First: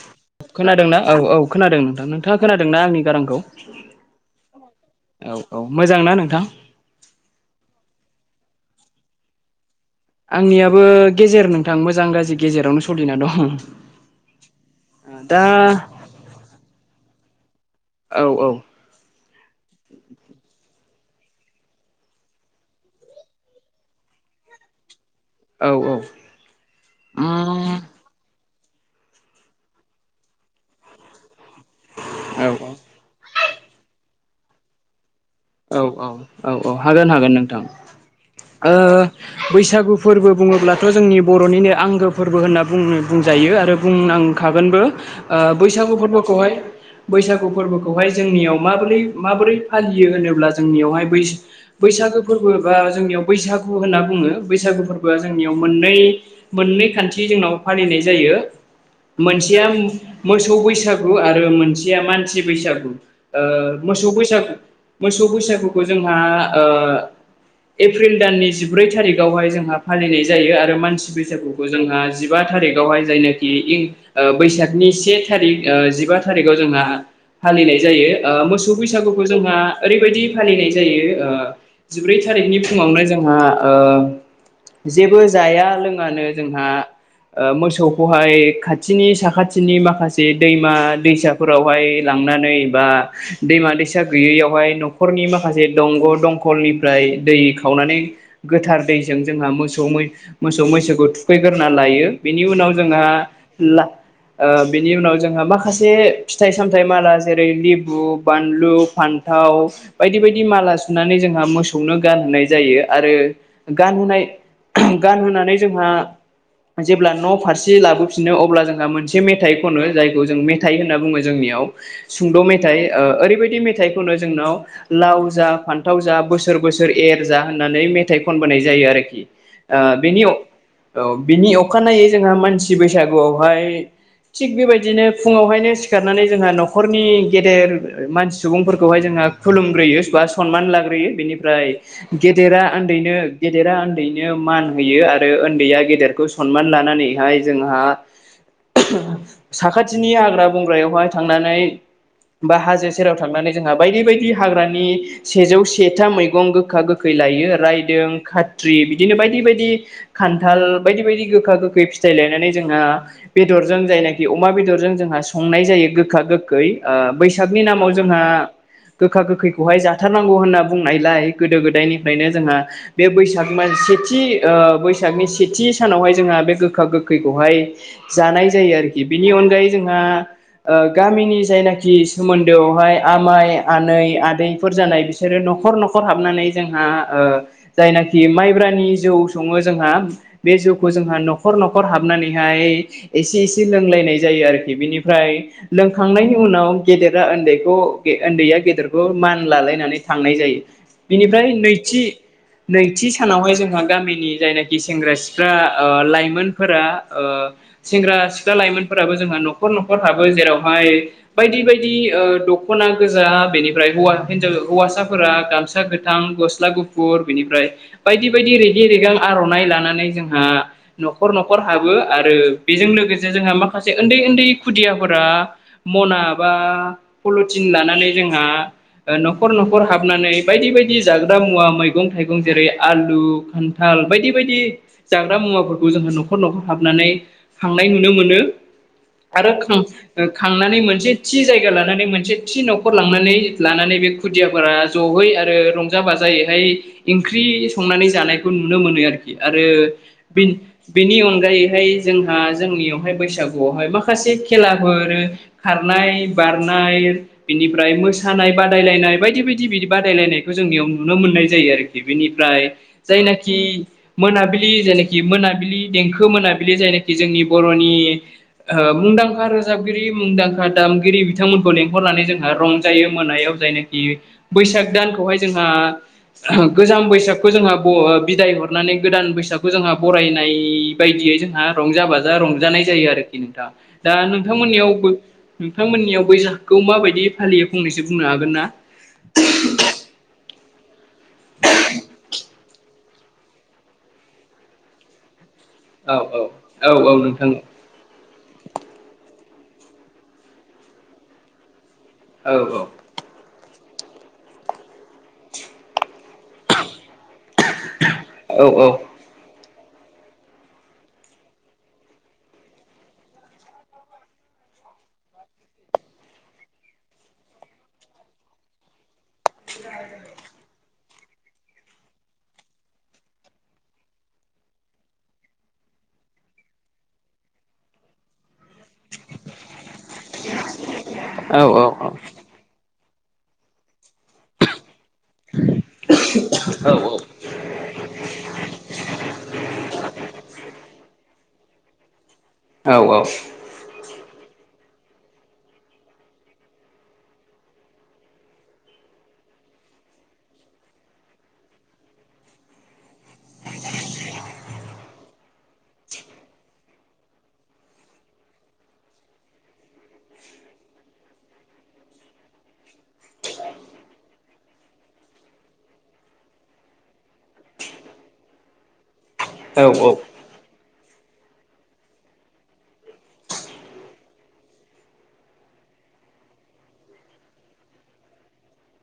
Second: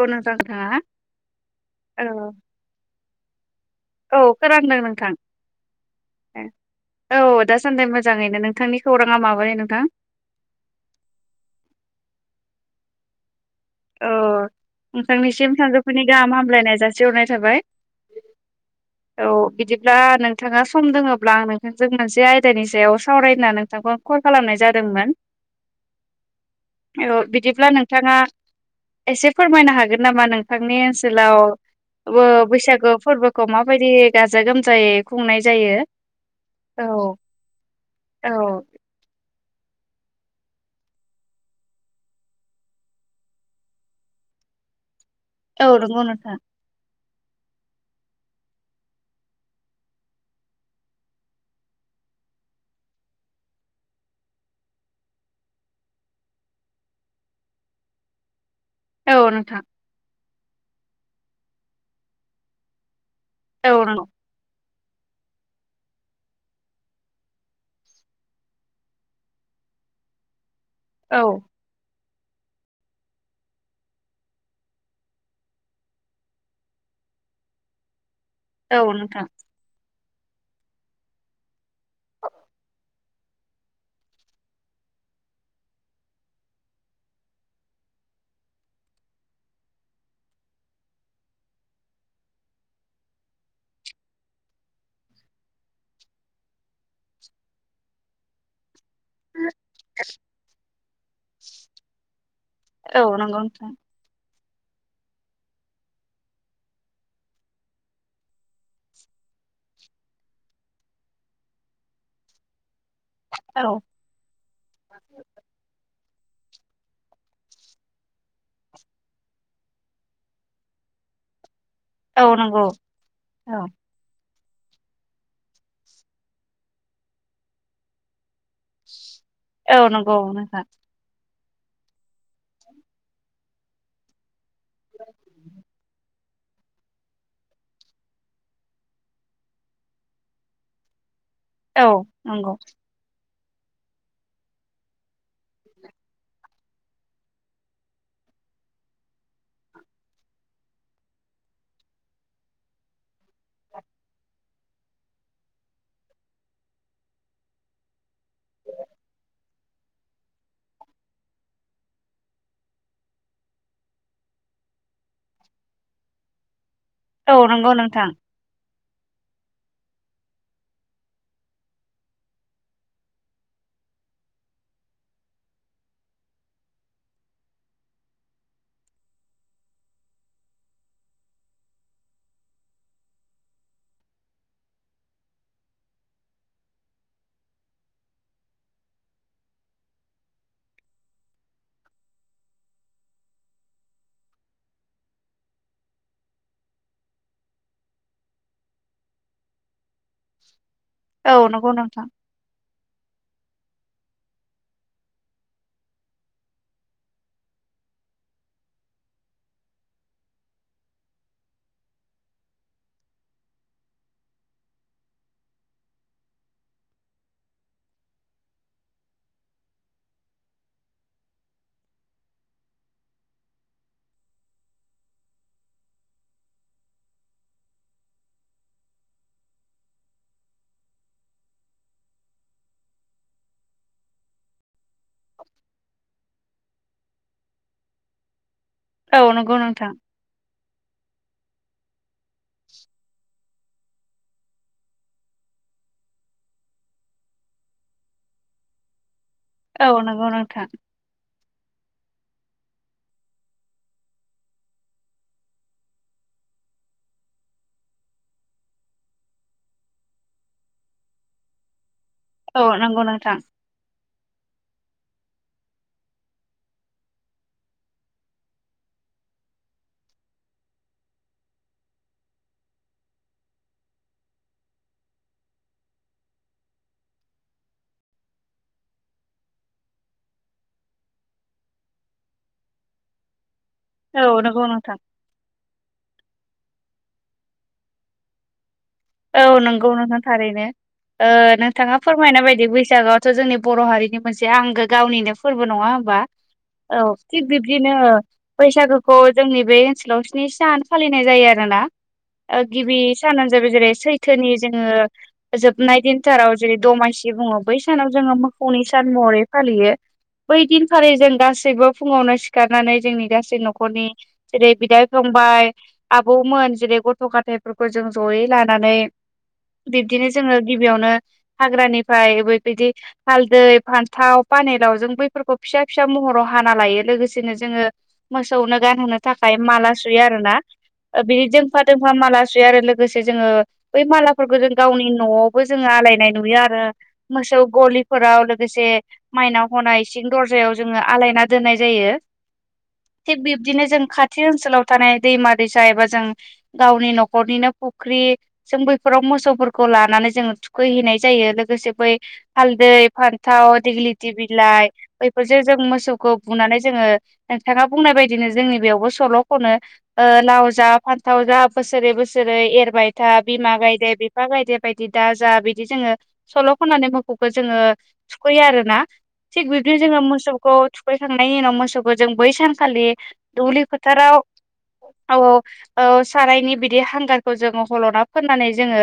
औ नोंथां नोंथाङा खोनादोंना औ औ खोनादों औ नोंथां नोंथाङा खोनादोंना आंनि गारांखौ? औ फोरानदों नोंथां औ औ मोजांना नोंथां औ दासान्दि मोजाङैनो नों नोंथांनि खौराङा माबारै नोंथां? आंनियाबो गेजेर नोंथां मोजां गाज्रि गेजेरावनो सोलिना दं। अ दा नोंथांनिसिम सानजौफुनि गाहाम हामलायनाय जासिहरनाय थाबाय औ औ । औ बिदिब्ला नोंथाङा सम दोङोब्ला आं नोंथांजों मोनसे आयदानि सायाव सावरायना नोंथांखौ कल खालामनाय जादोंमोन। औ उम औ बिदिब्ला नोंथाङा एसे फोरमायनो हागोन नामा नोंथांनि ओनसोलाव औ बैसागो फोरबोखौ माबायदि गाजा गोमजायै खुंनाय जायो औ औ औ औ हागोन हागोन नोंथां औ ओ बैसागु फोरबो बुङोब्लाथ' जोंनि बर'निनो आंगो फोरबो होनना बुंनो बुंजायो आरो बुंनां खागोनबो औ बैसागु नंगौ नोंथां फोरबोखौहाय बैसागु फोरबोखौहाय जोंनियाव माबोरै माबोरै फालियो होनो ब्ला जोंनियावहाय बैसा-बैसागु फोरबो बा जोंनियाव बैसागु होनना बुङो बैसागु फोरबोआ जों याव मोननै मोननै खान्थि जोंनाव फालिनाय जायो। औ नोंथां मोनसेयाम मोसौ बैसागु आरो मोनसेया मानसि बैसागु ओ औ नंगौ मोसौ बैसागु मोसौ बैसागुखौ जोंहा ओ एप्रिल दाननि जिब्रै थारिगआवहाय जोंहा फालिनाय जायो आरो मानसि औ बैसागुखौ जोंहा जिब बा थारिगआवहाय जायनाखि इं ओ बैसागनि से थारिग ओ जिबा थारिगाव जोंहा आ फालिनाय जायो ओ मोसौ औ नोंथां बैसागुखौ जोंहा ओरैबायदि फालिनाय जायो ओ जिब्रै थारिखनि फुङावनो जोंहा ओ जेबो जाया लोङानो जोंहा ओ मोसौखौहाय खाथिनि साखाथिनि माखासे दैमा दैसाफोरावहाय लां नानै बा दैमा दैसा गैयैयावहाय न'खरनि माखासे दंग दंखलनिफ्राय दै खावनानै गोथार दै जों जोंहा मोसौ मै मोसौ मैसोखौ थुखैगोरना लायो। बेनि उनाव औ जोंहा नंगौ नोंथां ला ओ बिनि उनाव जोंहा माखासे फिथाइ सामथाइ माला जेरै लेबु, बानलु, फान्थाव, बायदि बायदि माला सुनानै जोंहा मोसौनो गानहोनाय जायो आरो औ गानहोनाय गानहोनानै जोंहा जेब्ला न' फारसे लाबोफिनो अब्ला जोंहा मोनसे मेथाइ खनो जायखौ जों मेथाइ होनना बुङो जोंनियाव औ सुंद' नंगौ मेथाइ ओ औ ओरैबायदि मेथाइ खनो जोंनाव लाव जा फान्थाव जा बोसोर बोसोर एर जा होननानै मेथाइ खनबोनाय जायो आरोखि। औ आ नंगौ बेनि अ नोंथां ओ बिनि अखानायै जोंहा मानसि बैसागुआवहाय थिग बेबायदिनो फुङावहायनो सिखारनानै जोंहा न'खरनि गेदेर मानसि सुबुंफोरखौहाय जोंहा खुलुमग्रोयो बा सनमान लाग्रोयो बेनिफ्राय औ नंगौ गेदेरा ओन्दैनो गेदेरा ओन्दैनो मान होयो आरो ओन्दैया गेदेरखौ सनमान लानानैहाय जोंहा साखाथिनि हाग्रा बं बा हाजो सेराव थांनानै जोंहा बायदि बाय दि हाग्रानि सेजौ से था मैगं गोखा गोखै लायो रायदों, खाथ्रि बिदिनो बा बायदि बायदि खान्थाल बायदि बायदि गोखा गोखै फिथाइ लायनानै जोंहा बेदरजों जायनाखि अमा बेदरजों जोंहा संनाय जायो गोखा गोखै ओ औ बैसागनि नंगौ नामाव नोंथां जोंहा गोखा गोखैखौहाय जाथारनांगौ होनना बुंनायलाय गोदो गोदायनिफ्रायनो जोंहा बे बैसाग मानसे थि ओ बैसागनि सेथि सानावहाय जोंहा बे गोखा गोखैखौहाय जानाय जायो आरोखि। बिनि अनगायै जोंहा ओ गामिनि जायनाखि सोमोन्दोआवहाय आमाइ आनै आदैफोर जानाय बिसोरो न'खर न'खर हाबनानै जोंहा ओ जायनाखि माइब्रा नि जौ सङो जोंहा बे जौखौ जोंहा न'खर न'खर हाबनानैहाय एसे एसे लोंलायनाय जायो आरोखि बिनिफ्राय लोंखांनायनि उनाव गेदेरा ओन्दैखौ गे ओन्दैया गेदेरखौ मान लालायनानै थांनाय जायो। औ बिनिफ्राय नंगौ नैथि नोंथां नैथि सानावहाय जोंहा गामिनि जायनाखि सेंग्रा सिख्ला ओ लाइमोनफोरा ओ सेंग्रा सिख्ला लाइमोनफोराबो जोंहा न'खर न'खर हाबो जेरावहाय बायदि बायदि ओ दख'ना ‌ गोजा बेनिफ्राय हौवा हिनजाव हौवासाफोरा गामसा गोथां गस्ला गुफुर बिनिफ्राय बायदि बायदि रेगे रेगां आर'नाइ लानानै जोंहा न'खर न'खर हाबो आरो बेजों लो लोगोसे जोंहा माखासे ओन्दै ओन्दै खुदियाफोरा मना बा फलथि थिन लानानै जोंहा ओ न'खर न'खर हाबनानै बायदि बायदि जाग्रा मुवा मैगं थाइगं जेरै आलु खान्थाल बायदि बायदि जाग्रा मुवाफोरखौ जोंहा न'खर न'खर हाबनानै खांनाय नुनो मोनो औ आरो नंगौ खां नोंथां ओ खांनानै मोनसे थि जायगा लानानै मोनसे थि न'खर लांनानै लानानै बे खुदियाफोरा जहै आरो रंजा बाजायैहाय इंख्रि इ संनानै जानायखौ नुनो मोनो आरोखि आरो औ नंगौ बेन नोंथां बेनि अनगायै हाय जोंहा जोंनियावहाय बैसागुआवहाय माखासे खेलाफोर खारनाय बारनाय जायो। बिनिफ्राय मोसानाय बादायलायनाय बायदि बायदि बिदि बादायलायनायखौ जोंनियाव नुनो मोननाय जायो आरो। बिनिफ्राय औ नंगौ नोंथां जायनाखि मोनाबिलि जेने खि मोनाबिलि देंखो मोनाबिलि जायनाखि जोंनि बर'नि मुंदांखा रोजाबगिरि मुंदांखा दामगिरि बिथांमोनखौ लेंहरनानै जों रंजायो मोनायाव जायनाखि बैसाग दानखौहाय जोंहा गोजाम बैसाग खौ जोंहा बिदाय हरनानै गोदान बैसागुखौ जोंहा बरायनाय बायदियै जोंहा रंजा बाजा रंजानाय जायो आरोखि नोंथाङा दा औ नंगौ नोंथां नोंथांमोननियाव बैसागखौ माबायदि हालियो फंनैसो बुंनो हागोन ना। औ नंगौ नोंना थारैनो। नोंथाङा फोरमायना बायदि बैसागोआवथ' जोंनि बर' हारिनि मोनसे आंगो गावनिनो फोरबो नङा औ हबा औ औ थिक नोंथां बिब्दिनो बैसागोखौ जोंनि बे ओनसोलाव स्नि सान फालिनाय जायो आरोना औ गिबि सानानो जाबाय जेरै सैथोनि जोङो जोबनाय दिन फथाराव जेरै दमासि बुङ बै सानाव जोङो औ मोसौनि औ सान महरै फालियो। बै दिनखाारिलि जों गासैबो फुङावनो सिखारनानै जोंनि गासै न'खरनि जेरै बिदा बि फंबाय आबौमोन जेरै गथ' गथायफोरखौ जों जयै लानानै बिब्दिनो जोङो गिबियावनो हाग्रानिफ्राय ओैबायदि हालदै फान्थाव पानेलाव जों बैफोरखौ फिसा फिसा महराव हाना लायो लोगोसेनो जोङो मोसौनो गानहोनो थाखाय माला सुयो आरो ना। बिदि औ जोंफा औ जोंफा माला सुयो आरो लोगोसे जोङो बै मालाफोरखौ जों गावनि न'आवबो जोङो आलायनाय नुयो आरो औ मोसौ गलिफोराव लोगोसे माइनाव हनाय इसिं दरजायाव जोङो आलायना दोननाय जायो। थिग बिब्दिनो जों खा खाथि ओनसोलाव थानाय दैमा दैसा एबा जों गावनि न'खरनिनो फुख्रि जों बैफोराव मोसौफोरखौ लानानै जोङो थुखैहैनाय जायो लोगोसे बै हालदै फथ अ दगलिद बिल बफोरजों जों मोसौखौ बुनानै जोङो नोंथाङा बुंनाय बायदिनो जोंनि बेयावबो सल' खनो। लाव जा फान्थाव जा बोसोरै बोसोरै एरबाय। था बिमा गायदे बिफा गायदे बायदि दाजा बिदि जोङो सल' खननानै मोसौखौ जोङो थुखैयो आरो ना थिग बिदिनो जोङो मोसौखौ खैखांनायनि उनाव मोसौखौ जों बै सानखालि दुब्लि फोथाराव। औ औ औ साराइनि बिदि हांगारखौ जोंङो सल'ना फोननानै जोङो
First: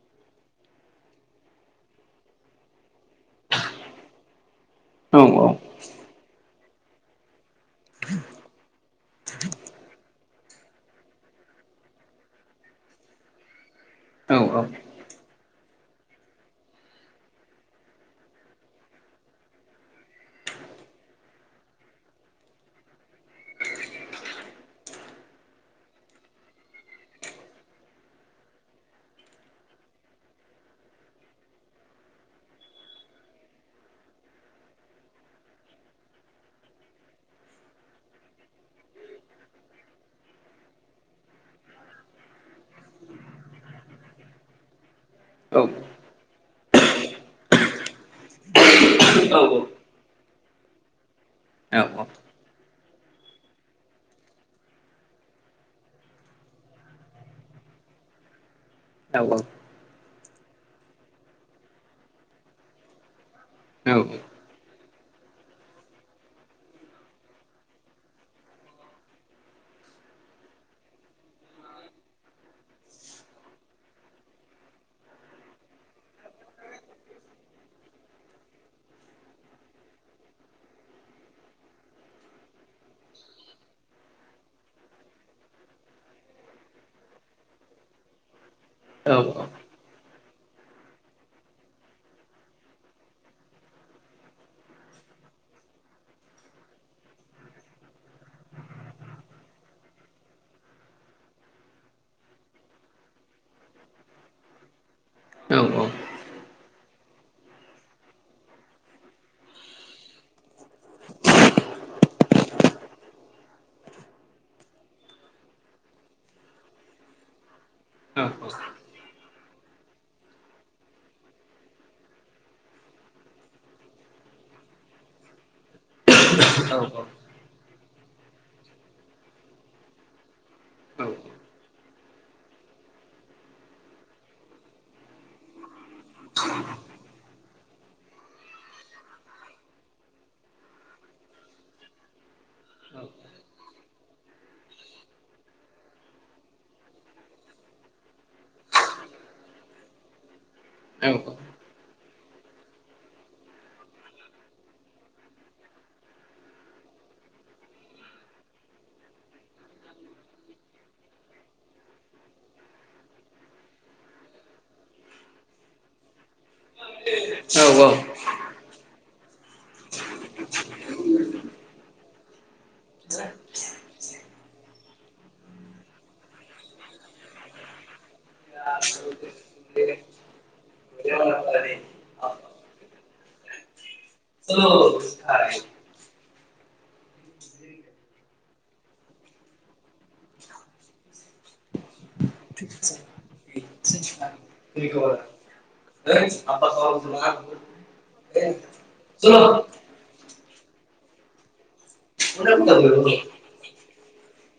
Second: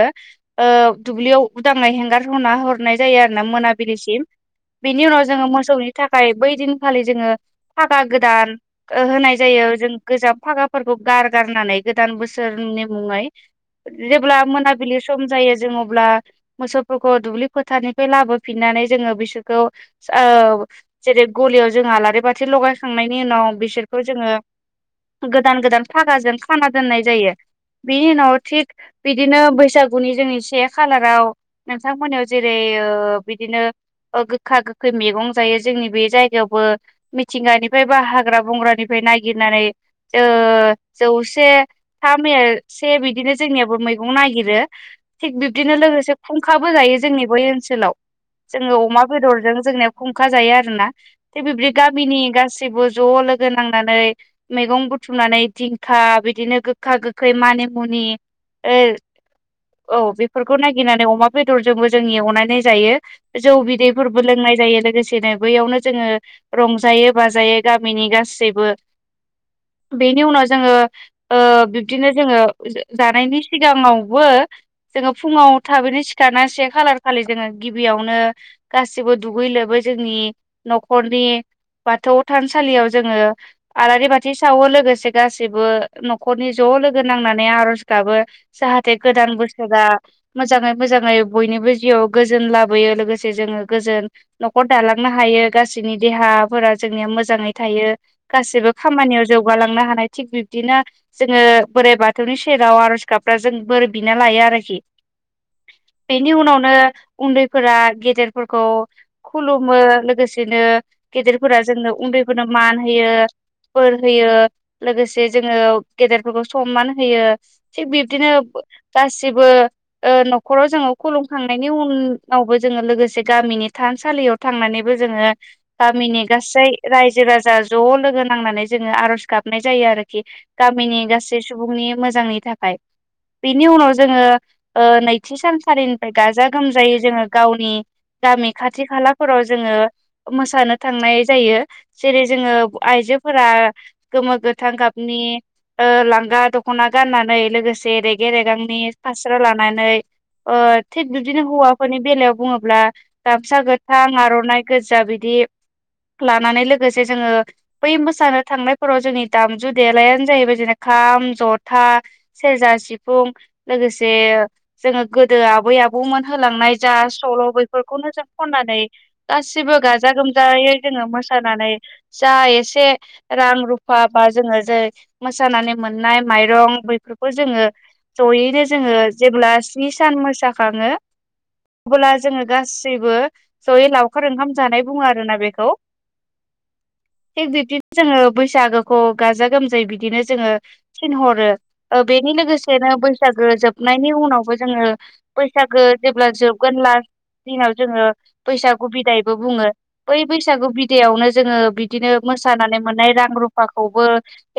दुब्लियाव उदांनाय हेंगार होनना हरनाय जायो आरो ना मोनाबि सिम। बेनि उनाव जोङो मोसौनि थाखाय बै दिनखालि जोङो थाखा गोदान होनाय जायो। जों गोजाम फागाफोरखौ गार गारनानै गोदान बोसोरनि मुङै औ जेब्ला मोनाबिलि सम जायो जों अब्ला मोसौफोरखौ दुब्लि फोथारानिफ्राय लाबोफिननाय जोङो बिसोरखौ जेरै गलियाव जों आलारि बाथि लायखांनायनि उनाव बिसोरखौ जोङो गोदान गोदान फागाजों खाना दोननाय जायो बिनि उनाव थिग बिदिनो बैसागुनि जोंनि से खालाराव नोंथांमोनाव जेरै बिदिनो गोखा गोखै मैगं जायो जोंनि बे जायगायावबो मिथिंगानिफ्राय बा हाग्रा बंग्रानिफ्राय नागिरनानै ओ जौसेथा मे से बिदिनो जोंनियाबो मैगं ननायागिरो थिग औ बिब्दिनो लोगोसे खुंखाबो गायो जोंनि बै ओनसोलाव जोङो अमा औ बेदरजों जोंनिया खुंखा जायो आरोना थिग बिबदि गामिनि गासैबो गासैबो ज' लोगो नांनानै मैगं बुथुमनानै दिंखा बिदिनो गोखा गोखै मानि मनिमुनि औ औ। औ बेफोरखौ नागिरनानै अमा बेदरजोंबो जों एवनायनाय जायो जौ बिदैफोरबो लोंनाय जायो। लोगोसेनो बैयावनो जोङो रंजायो बाजायो गामिनि गासैबो बेनि उनाव जोङो बिब्दिनो जोङो जानायनि सिगाङावबो जोङो फुङाव थाबैनो सिखारास खालार खालि जोङो गिबियावनो गासिबो दुगै लोबै जोंनि न'खरनि बाथौ थानसालियाव जोङो आलारि बाथि सावो लोगोसे गासैबो न'खरनि ज' ज' लोगो नांनानै आर'ज गाबो जाहाथे गोदान बोसोरा मोजाङै मोजाङै बयनिबो जिउआव गोजोन लाबोयो लोगोसे जोङो गोजोन न'खर दालांनो हायो गासैनि देहाफोरा जोंनिया मोजाङै थायो गासिबो खामानियाव जौगालांनो हानाय थि बिब्दिनो जोङो बोराइ बाथौनि सेराव आरज गाबफ्रा जों बोर बिना लायो आरोखि। औ औ। बेनि उनावनो उन्दैफोरा गेदेरफोरखौ खुलुमो लोगोसेनो गेदेरफोरा जोंनो उन्दैफोरनो मान होयो फोर होयो लोगोसे जोङो गेदेरफोरखौ समान होयो थिग बिब्दिनो गासिबो न'खराव जोङो खुलुमखांनायनि उनावबो जोङो लोगोसे गामिनि थानसालियाव थांनानै जोङो गामिनि गासै रायजो राजा ज' लोगो नांनानै जोङो आर'ज गाबनाय जायो आरोखि गामिनि गासै सुबुंनि मोजां मोजांनि थाखाय। बिनि उनाव जोङो नैथि सानसालिनिफ्राय गाजा गोमजायै जोङो गावनि गामि खाथि खालाफोराव जोङो मोसानो थांनाय जायो जेरै जोङो आइजोफोरा गोमो गोथां गाबनि लांगा दखना गाननानै लोगोसे रेगे रेगांनि फास्रा लानानै ओ थिक बिदिनो हौवाफोरनि बेलायाव बुङोब्ला गामसा गोथां आर'नाइ गोजा बिदि लानानै लोगोसे जोङो बै मोसानो थांनायफोराव जोंनि दामजु देलायानो जाहैबाय जेन खाम जथ था सेरजा सिफुं लोगोसे जोङो गोदो आबै आबौमोन होलांनाय जा सल' बेफोरखौनो जों खननानै गासिबो गाजा गोमजायै जोङो मोसानानै जा एसे रां रुफा जोङो जे मोसानानै मोननाय माइरं बैफोरखौ जोङो जयैनो जोङो जेब्ला स्नि सान मोसााखङो अब्ला जोङो गासैबो जयै लावखार ओंखाम जानाय बुङो आरोोना बेखौ । हेल' । थिग बिब्दिनो जोङो बैसागोखौ गाजा गोमजायै बिदिनो जोङो थिनहरो बेनि लोगोसेनो बैसागो जोबनायनि उनावबो जोङो औ बैसागो जेब्ला जोबगोन लास्ट दिनाव जोङो बैसागु बिदायबो चलो बुङो। बै बैसागु बिदआवनो जोङो बिदिनो मोसानानै मोननाय रां रुफाखौबो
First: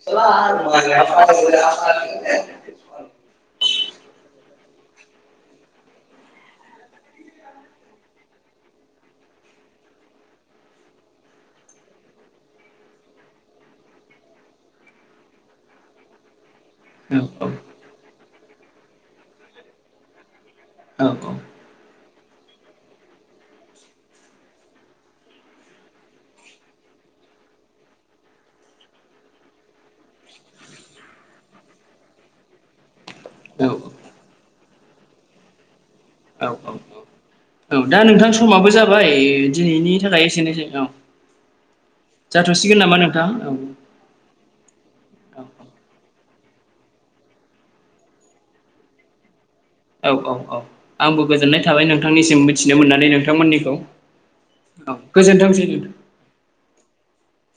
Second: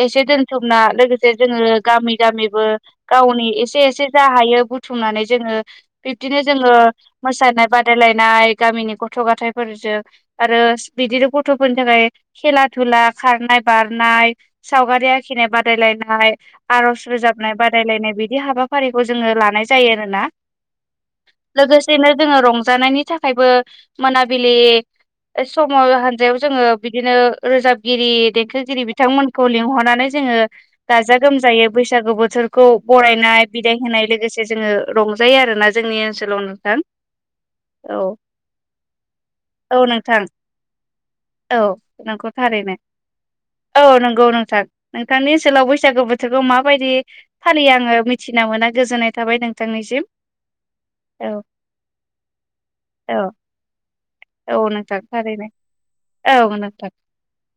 एसे दोन बुथुमना लोगोसे जोङो गामि गामिबो गावनिसे एसे जा हायो बुथुमनानै जोङो बिब्दिनो जोङो मोसानाय ब बादायलायनाय गामिनि गथ' गथायाइफोरजों आरो बिदिनो गथ'फोरनि थाखाय खेला धुला खारनाय बारनाय सावगारि आखिनाय बादायलायनाय आर'ज रोजाबनाय बादायलायनाय बिदि हाबाफारिखौ जोङो लानाय जायो आरोना। लोगोसेनो जोङो रंजानायनि थाखायबो मोनाबिलि सम' हान्जायाव जोङो बिदिनो रोजाबगिरि देंखोगिरि बिथांमोनखौ लिंहरनानै जों [unintelligible] गाजा गोमजायै बैसागो बोथोरखौ बरायनाय बिदाय होनाय लोगोसे जोङो रंजायो आरोना जोङो। जोंनि ओनसोलाव नोंथां। औ दा नोंथां समाबो जाबाय औ दिनैनि नोंथां थाखाय एसेनोसै औ‌ औ नोंखौ थारैनो औ नंगौ नोंथां नोंथांनि औ ओनसोलाव बैसागु बोथोरखौ माबायदि फालियो आङो मिथिना मोना गोजोननाय थाबाय नों । औ औ औ आंबो गोजोननाय थाबाय नोंथांनिसिम मिथिनो मोननानै औ नोंथांमोननिखौ। औ नोंथां थारैनो गोजोनथोंसै न। [unintelligible]